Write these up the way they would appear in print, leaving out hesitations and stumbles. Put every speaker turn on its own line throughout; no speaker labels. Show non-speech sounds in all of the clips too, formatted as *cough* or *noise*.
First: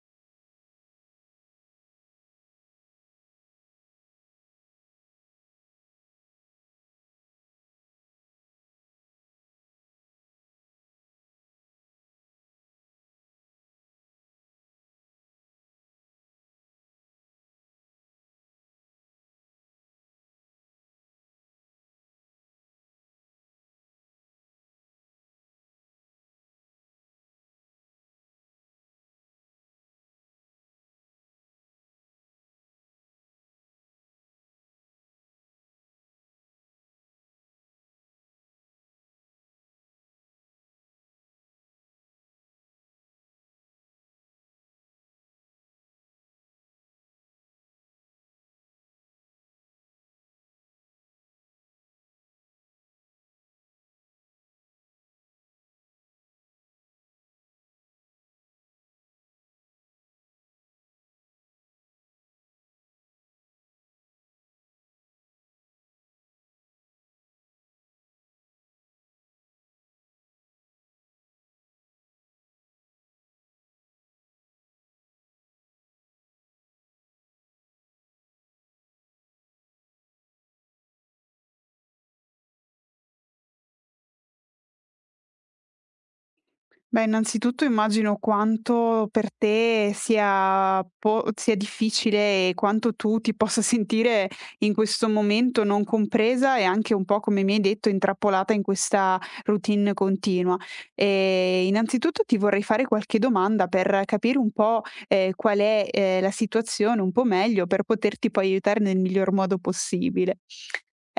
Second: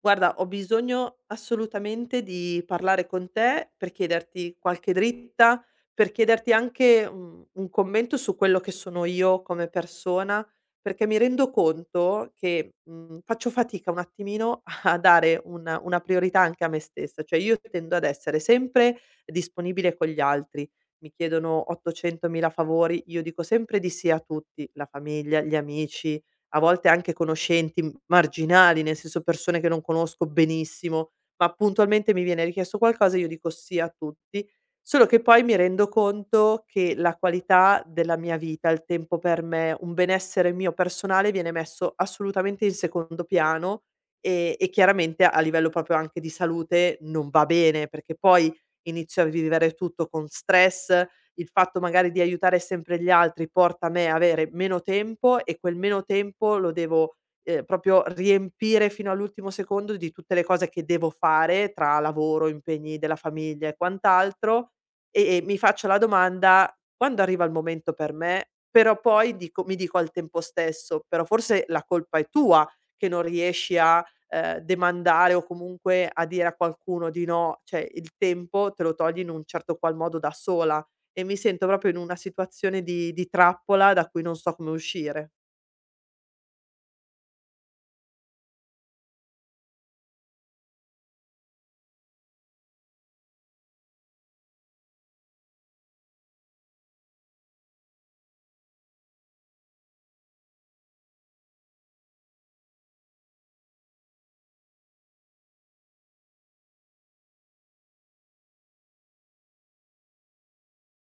Guarda, ho bisogno assolutamente di parlare con te per chiederti qualche dritta, per chiederti anche un commento su quello che sono io come persona, perché mi rendo conto che faccio fatica un attimino *laughs* a dare una priorità anche a me stessa, cioè io tendo ad essere sempre disponibile con gli altri. Mi chiedono 800.000 favori, io dico sempre di sì a tutti, la famiglia, gli amici, a volte anche conoscenti m marginali, nel senso persone che non conosco benissimo, ma puntualmente mi viene richiesto qualcosa e io dico sì a tutti, solo che poi mi rendo conto che la qualità della mia vita, il tempo per me, un benessere mio personale viene messo assolutamente in secondo piano, e chiaramente a livello proprio anche di salute non va bene, perché poi inizio a vivere tutto con stress. Il fatto magari di aiutare sempre gli altri porta a me avere meno tempo e quel meno tempo lo devo, proprio riempire fino all'ultimo secondo di tutte le cose che devo fare tra lavoro, impegni della famiglia e quant'altro, e mi faccio la domanda: "Quando arriva il momento per me?" Però poi dico mi dico al tempo stesso: "Però forse la colpa è tua che non riesci a, demandare o comunque a dire a qualcuno di no, cioè il tempo te lo togli in un certo qual modo da sola". E mi sento proprio in una situazione di trappola da cui non so come uscire.
Beh, innanzitutto immagino quanto per te sia po sia difficile e quanto tu ti possa sentire in questo momento non compresa e anche un po', come mi hai detto, intrappolata in questa routine continua. Innanzitutto ti vorrei fare qualche domanda per capire un po', qual è, la situazione un po' meglio per poterti poi aiutare nel miglior modo possibile.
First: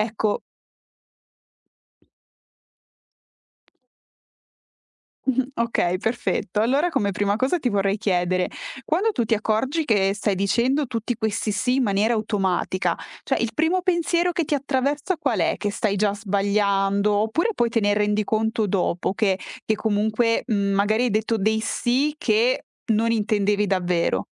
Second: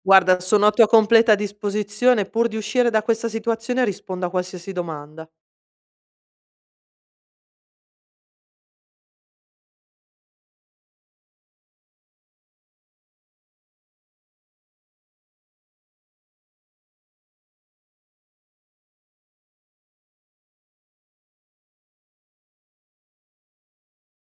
Guarda, sono a tua completa disposizione, pur di uscire da questa situazione rispondo a qualsiasi
*laughs*
domanda.
Mh-mh. Okay, perfetto. Allora come prima cosa ti vorrei chiedere: quando tu ti accorgi che stai dicendo tutti questi sì in maniera automatica, cioè il primo pensiero che ti attraversa qual è? Che stai già sbagliando, oppure poi te ne rendi conto dopo che comunque, magari hai detto dei sì che non intendevi davvero?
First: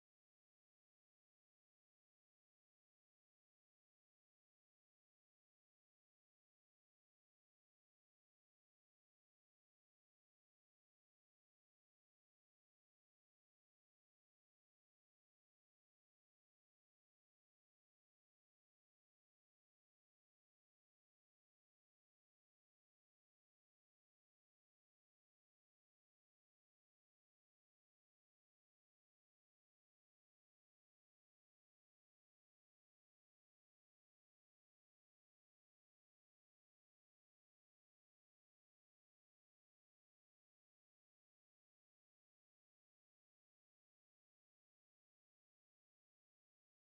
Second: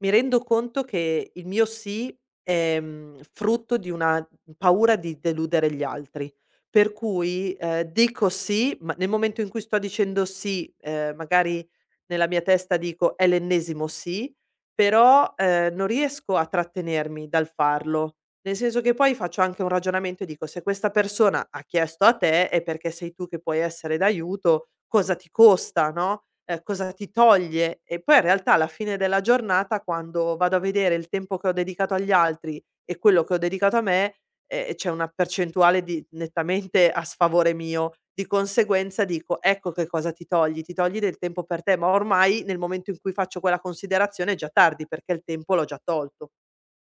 Mi rendo conto che il mio sì è, frutto di una paura di deludere gli altri, per cui, dico sì, ma nel momento in cui sto dicendo sì, magari nella mia testa dico: "È l'ennesimo sì", però, non riesco a trattenermi dal farlo. Nel senso che poi faccio anche un ragionamento e dico: "Se questa persona ha chiesto a te è perché sei tu che puoi essere d'aiuto, cosa ti costa, no? Cosa ti toglie". E poi in realtà alla fine della giornata quando vado a vedere il tempo che ho dedicato agli altri e quello che ho dedicato a me, c'è una percentuale di nettamente a sfavore mio. Di conseguenza dico: "Ecco che cosa ti togli del tempo per te", ma ormai nel momento in cui faccio quella considerazione è già tardi perché il tempo l'ho già tolto.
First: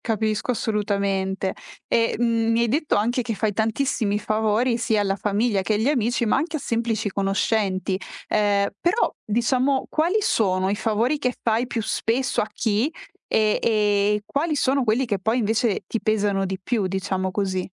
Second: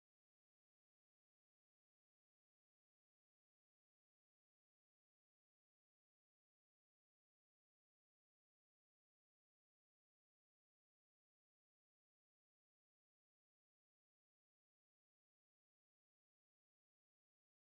Capisco assolutamente. E, mi hai detto anche che fai tantissimi favori sia alla famiglia che agli amici, ma anche a semplici conoscenti. Però diciamo quali sono i favori che fai più spesso a chi, e quali sono quelli che poi invece ti pesano di più, diciamo così?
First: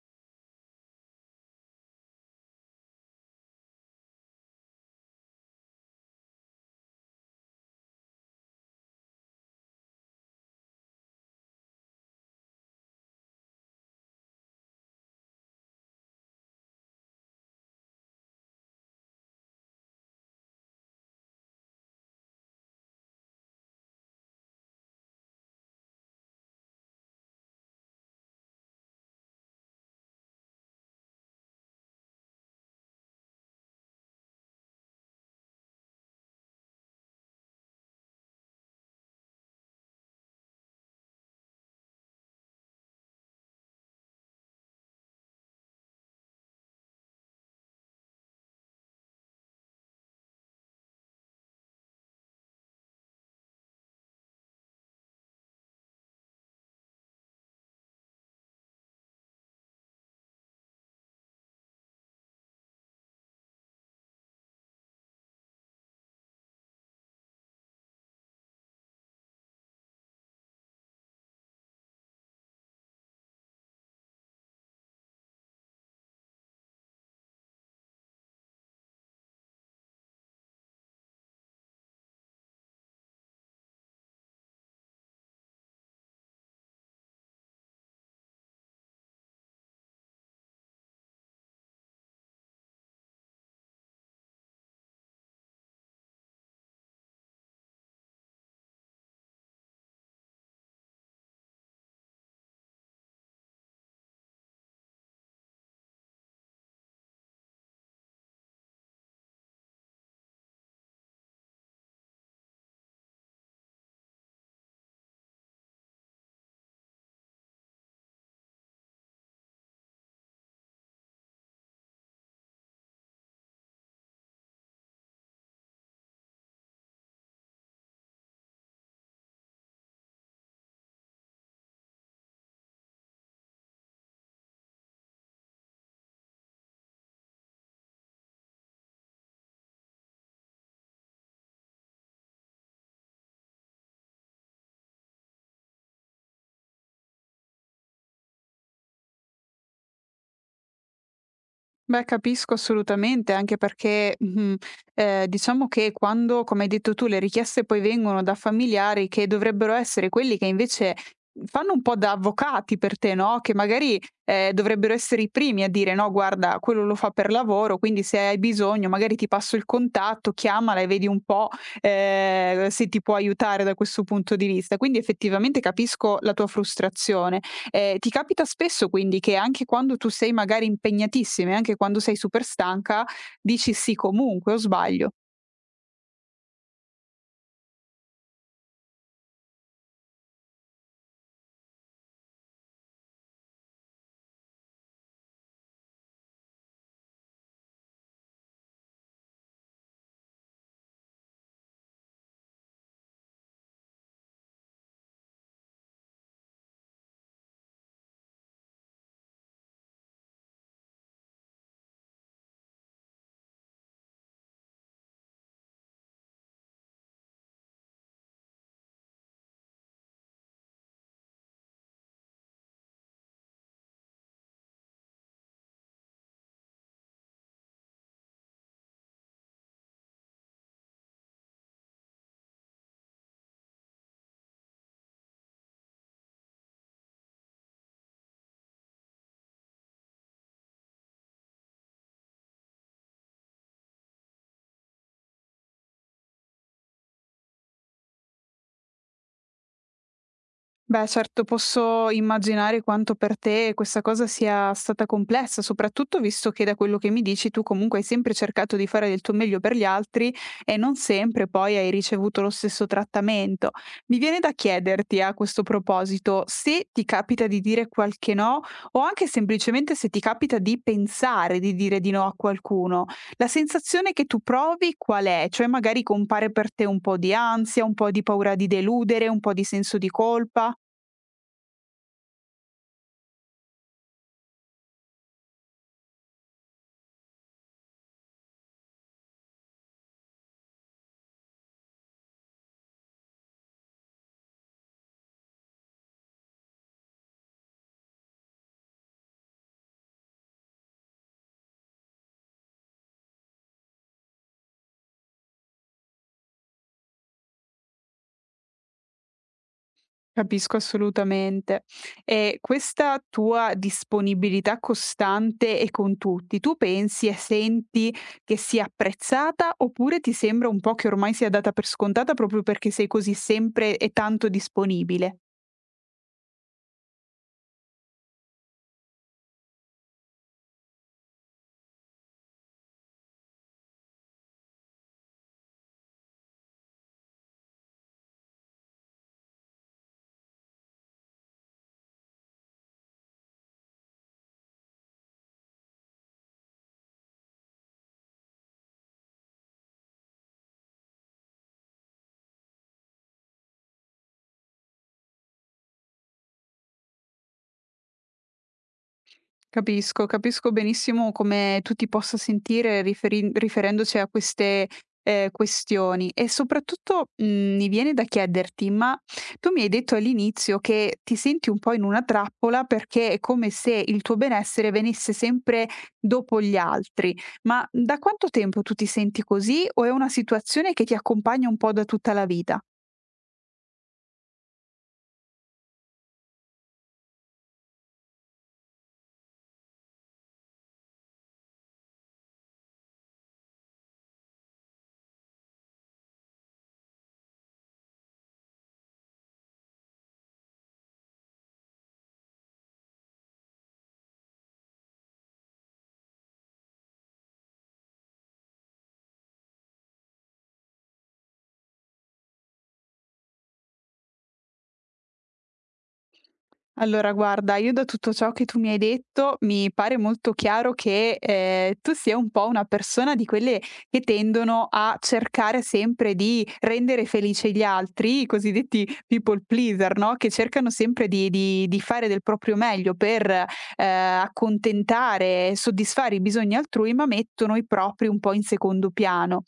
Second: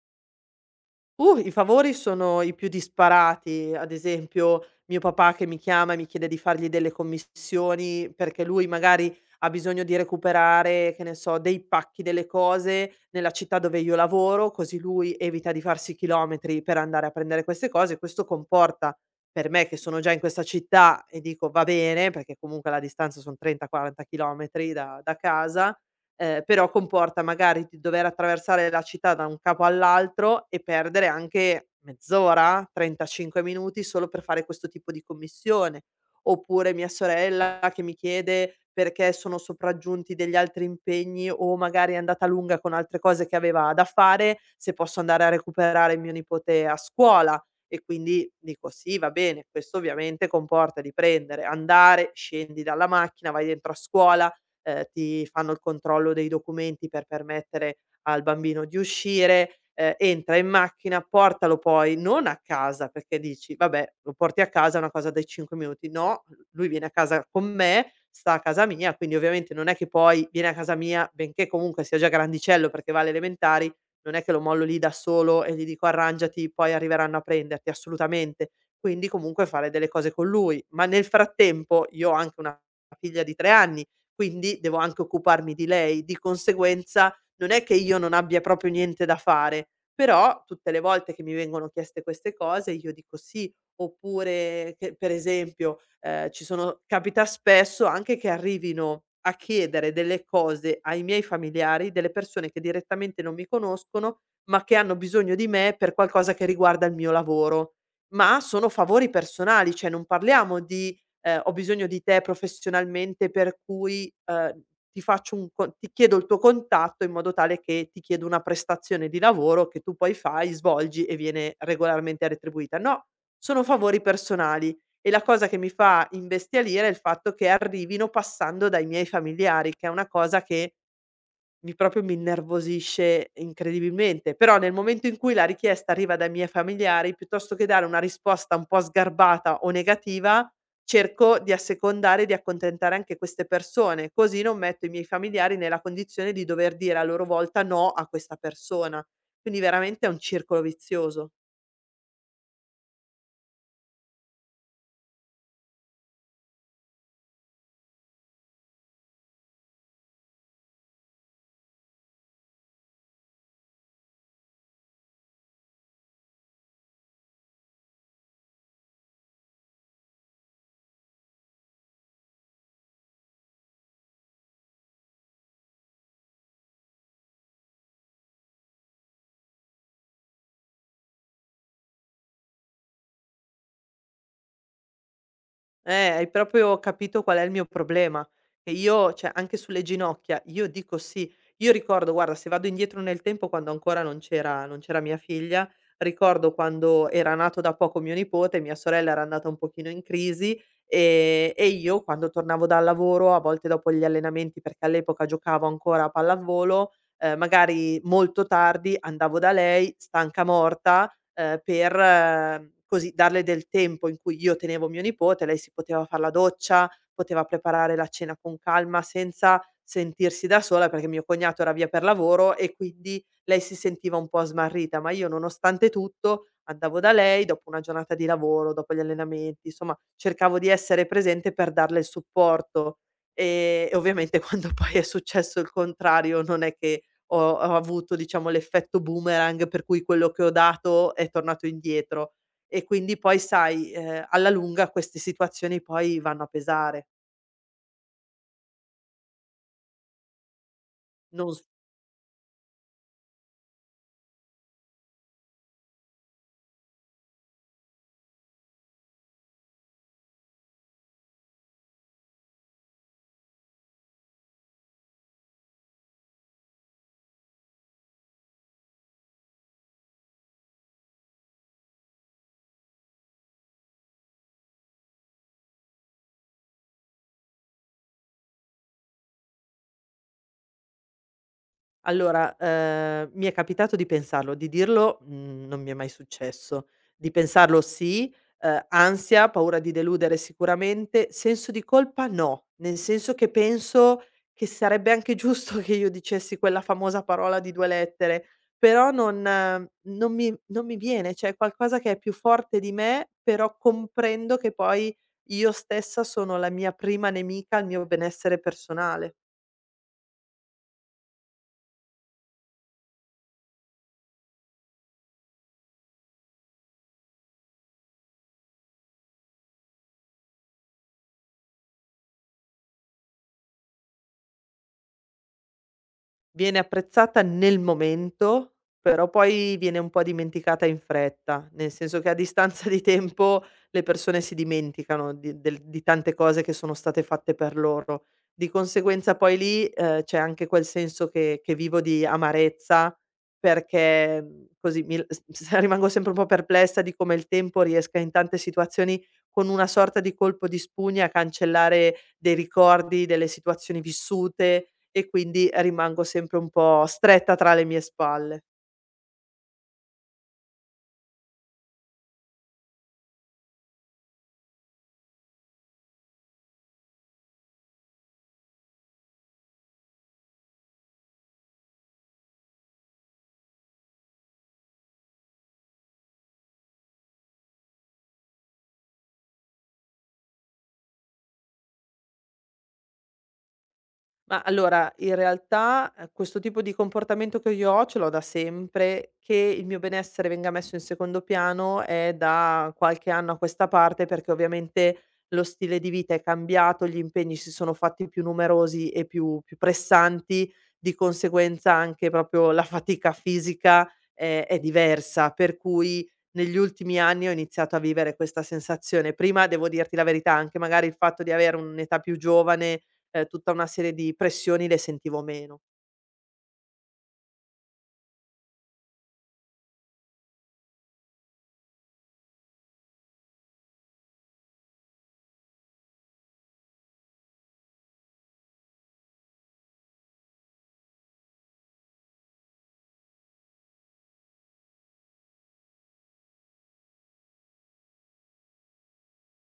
I favori sono i più disparati, ad esempio mio papà che mi chiama e mi chiede di fargli delle commissioni perché lui magari ha bisogno di recuperare, che ne so, dei pacchi, delle cose nella città dove io lavoro, così lui evita di farsi chilometri per andare a prendere queste cose. Questo comporta per me che sono già in questa città e dico va bene, perché comunque la distanza sono 30-40 chilometri da casa, però comporta magari di dover attraversare la città da un capo all'altro e perdere anche mezz'ora, 35 minuti solo per fare questo tipo di commissione. Oppure mia sorella che mi chiede, perché sono sopraggiunti degli altri impegni o magari è andata lunga con altre cose che aveva da fare, se posso andare a recuperare mio nipote a scuola. E quindi dico: "Sì, va bene". Questo ovviamente comporta di prendere, andare, scendi dalla macchina, vai dentro a scuola, ti fanno il controllo dei documenti per permettere al bambino di uscire, entra in macchina, portalo poi non a casa, perché dici: "Vabbè, lo porti a casa è una cosa dai 5 minuti". No, lui viene a casa con me, sta a casa mia, quindi ovviamente non è che poi viene a casa mia, benché comunque sia già grandicello perché va alle elementari, non è che lo mollo lì da solo e gli dico: "Arrangiati, poi arriveranno a prenderti", assolutamente. Quindi comunque fare delle cose con lui. Ma nel frattempo io ho anche una figlia di 3 anni, quindi devo anche occuparmi di lei. Di conseguenza non è che io non abbia proprio niente da fare, però tutte le volte che mi vengono chieste queste cose io dico sì. Oppure, che per esempio, ci sono, capita spesso anche che arrivino a chiedere delle cose ai miei familiari, delle persone che direttamente non mi conoscono, ma che hanno bisogno di me per qualcosa che riguarda il mio lavoro. Ma sono favori personali, cioè non parliamo di, "Ho bisogno di te professionalmente per cui, ti chiedo il tuo contatto in modo tale che ti chiedo una prestazione di lavoro che tu poi fai, svolgi e viene regolarmente retribuita". No, sono favori personali, e la cosa che mi fa imbestialire è il fatto che arrivino passando dai miei familiari, che è una cosa che mi proprio mi innervosisce incredibilmente. Però, nel momento in cui la richiesta arriva dai miei familiari, piuttosto che dare una risposta un po' sgarbata o negativa, cerco di assecondare e di accontentare anche queste persone, così non metto i miei familiari nella condizione di dover dire a loro volta no a questa persona. Quindi veramente è un circolo vizioso.
Beh, capisco assolutamente, anche perché, diciamo che quando, come hai detto tu, le richieste poi vengono da familiari che dovrebbero essere quelli che invece fanno un po' da avvocati per te, no, che magari, dovrebbero essere i primi a dire: "No, guarda, quello lo fa per lavoro, quindi se hai bisogno magari ti passo il contatto, chiamala e vedi un po', se ti può aiutare da questo punto di vista". Quindi effettivamente capisco la tua frustrazione. Ti capita spesso quindi che anche quando tu sei magari impegnatissima e anche quando sei super stanca, dici: "Sì comunque", o sbaglio?
Hai proprio capito qual è il mio problema, che io, cioè anche sulle ginocchia, io dico sì. Io ricordo, guarda, se vado indietro nel tempo quando ancora non c'era mia figlia, ricordo quando era nato da poco mio nipote, mia sorella era andata un pochino in crisi, e io quando tornavo dal lavoro, a volte dopo gli allenamenti, perché all'epoca giocavo ancora a pallavolo, magari molto tardi andavo da lei, stanca morta, per così darle del tempo in cui io tenevo mio nipote, lei si poteva far la doccia, poteva preparare la cena con calma senza sentirsi da sola, perché mio cognato era via per lavoro e quindi lei si sentiva un po' smarrita, ma io nonostante tutto andavo da lei dopo una giornata di lavoro, dopo gli allenamenti, insomma cercavo di essere presente per darle il supporto. E ovviamente *laughs* quando poi è successo il contrario non è che ho avuto, diciamo, l'effetto boomerang per cui quello che ho dato è tornato indietro, e quindi poi sai, alla lunga queste situazioni poi vanno a pesare,
Beh, certo,
non
posso immaginare quanto per te questa cosa sia stata complessa, soprattutto visto che da quello che mi dici tu comunque hai sempre cercato di fare del tuo meglio per gli altri e non sempre poi hai ricevuto lo stesso trattamento. Mi viene da chiederti a questo proposito se ti capita di dire qualche no o anche semplicemente se ti capita di pensare di dire di no a qualcuno. La sensazione che tu provi qual è? Cioè magari compare per te un po' di ansia, un po' di paura di deludere, un po' di senso di colpa?
Allora, mi è capitato di pensarlo, di dirlo, non mi è mai successo. Di pensarlo sì, ansia, paura di deludere sicuramente, senso di colpa no, nel senso che penso che sarebbe anche giusto *laughs* che io dicessi quella famosa parola di 2 lettere, però non mi viene, cioè è qualcosa che è più forte di me, però comprendo che poi io stessa sono la mia prima nemica, al mio benessere personale.
Capisco assolutamente. E questa tua disponibilità costante e con tutti, tu pensi e senti che sia apprezzata oppure ti sembra un po' che ormai sia data per scontata proprio perché sei così sempre e tanto disponibile?
Viene apprezzata nel momento, però poi viene un po' dimenticata in fretta, nel senso che a distanza di tempo le persone si dimenticano di tante cose che sono state fatte per loro. Di conseguenza poi lì, c'è anche quel senso che vivo di amarezza perché, così mi l s *laughs* s rimango sempre un po' perplessa di come il tempo riesca in tante situazioni con una sorta di colpo di spugna a cancellare dei ricordi, delle situazioni vissute, e quindi rimango sempre un po' stretta tra le mie spalle.
Capisco, capisco benissimo come tu ti possa sentire riferendoci a queste questioni e soprattutto mi viene da chiederti, ma tu mi hai detto all'inizio che ti senti un po' in una trappola perché è come se il tuo benessere venisse sempre dopo gli altri, ma da quanto tempo tu ti senti così o è una situazione che ti accompagna un po' da tutta la vita?
Ma allora, in realtà, questo tipo di comportamento che io ho ce l'ho da sempre; che il mio benessere venga messo in secondo piano è da qualche anno a questa parte, perché ovviamente lo stile di vita è cambiato, gli impegni si sono fatti più numerosi e più pressanti, di conseguenza anche proprio la fatica fisica, è diversa, per cui negli ultimi anni ho iniziato a vivere questa sensazione. Prima, devo dirti la verità, anche magari il fatto di avere un'età più giovane. Tutta una serie di pressioni le sentivo meno.
Allora guarda, io da tutto ciò che tu mi hai detto, mi pare molto chiaro che, tu sia un po' una persona di quelle che tendono a cercare sempre di rendere felici gli altri, i cosiddetti people pleaser, no, che cercano sempre di fare del proprio meglio per, accontentare e soddisfare i bisogni altrui, ma mettono i propri un po' in secondo piano.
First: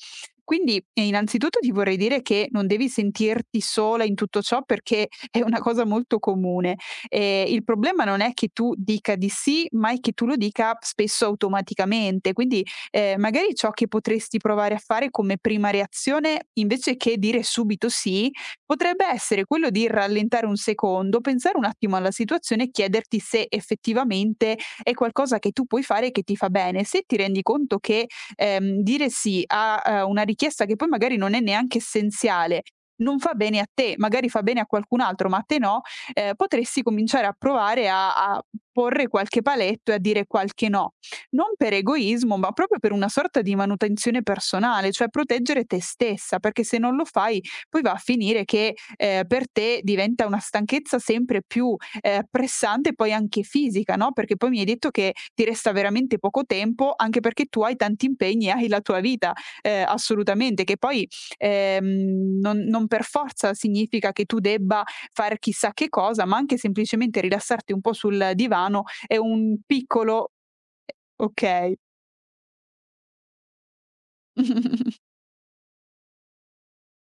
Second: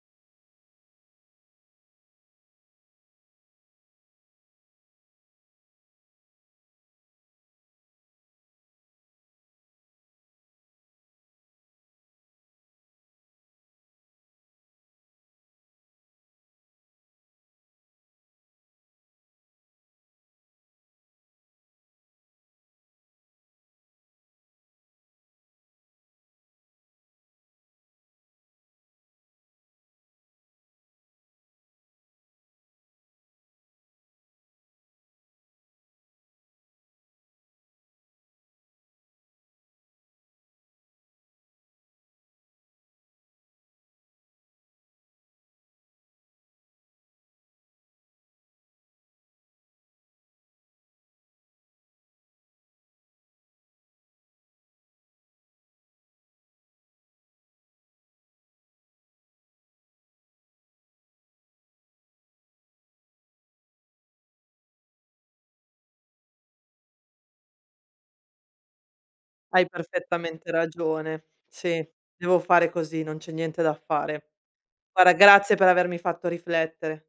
Quindi, innanzitutto ti vorrei dire che non devi sentirti sola in tutto ciò perché è una cosa molto comune. Il problema non è che tu dica di sì, ma è che tu lo dica spesso automaticamente. Quindi, magari ciò che potresti provare a fare come prima reazione, invece che dire subito sì, potrebbe essere quello di rallentare un secondo, pensare un attimo alla situazione e chiederti se effettivamente è qualcosa che tu puoi fare e che ti fa bene. Se ti rendi conto che, dire sì a, una richiesta che poi magari non è neanche essenziale, non fa bene a te, magari fa bene a qualcun altro, ma a te no, potresti cominciare a provare a porre qualche paletto e a dire qualche no. Non per egoismo, ma proprio per una sorta di manutenzione personale, cioè proteggere te stessa, perché se non lo fai poi va a finire che, per te diventa una stanchezza sempre più, pressante, poi anche fisica, no, perché poi mi hai detto che ti resta veramente poco tempo, anche perché tu hai tanti impegni e hai la tua vita, assolutamente, che poi, non per forza significa che tu debba far chissà che cosa, ma anche semplicemente rilassarti un po' sul divano è un
Hai
piccolo
perfettamente ragione.
okay.
Sì, devo fare così, non c'è niente da fare.
*laughs*
Guarda, grazie per avermi fatto riflettere.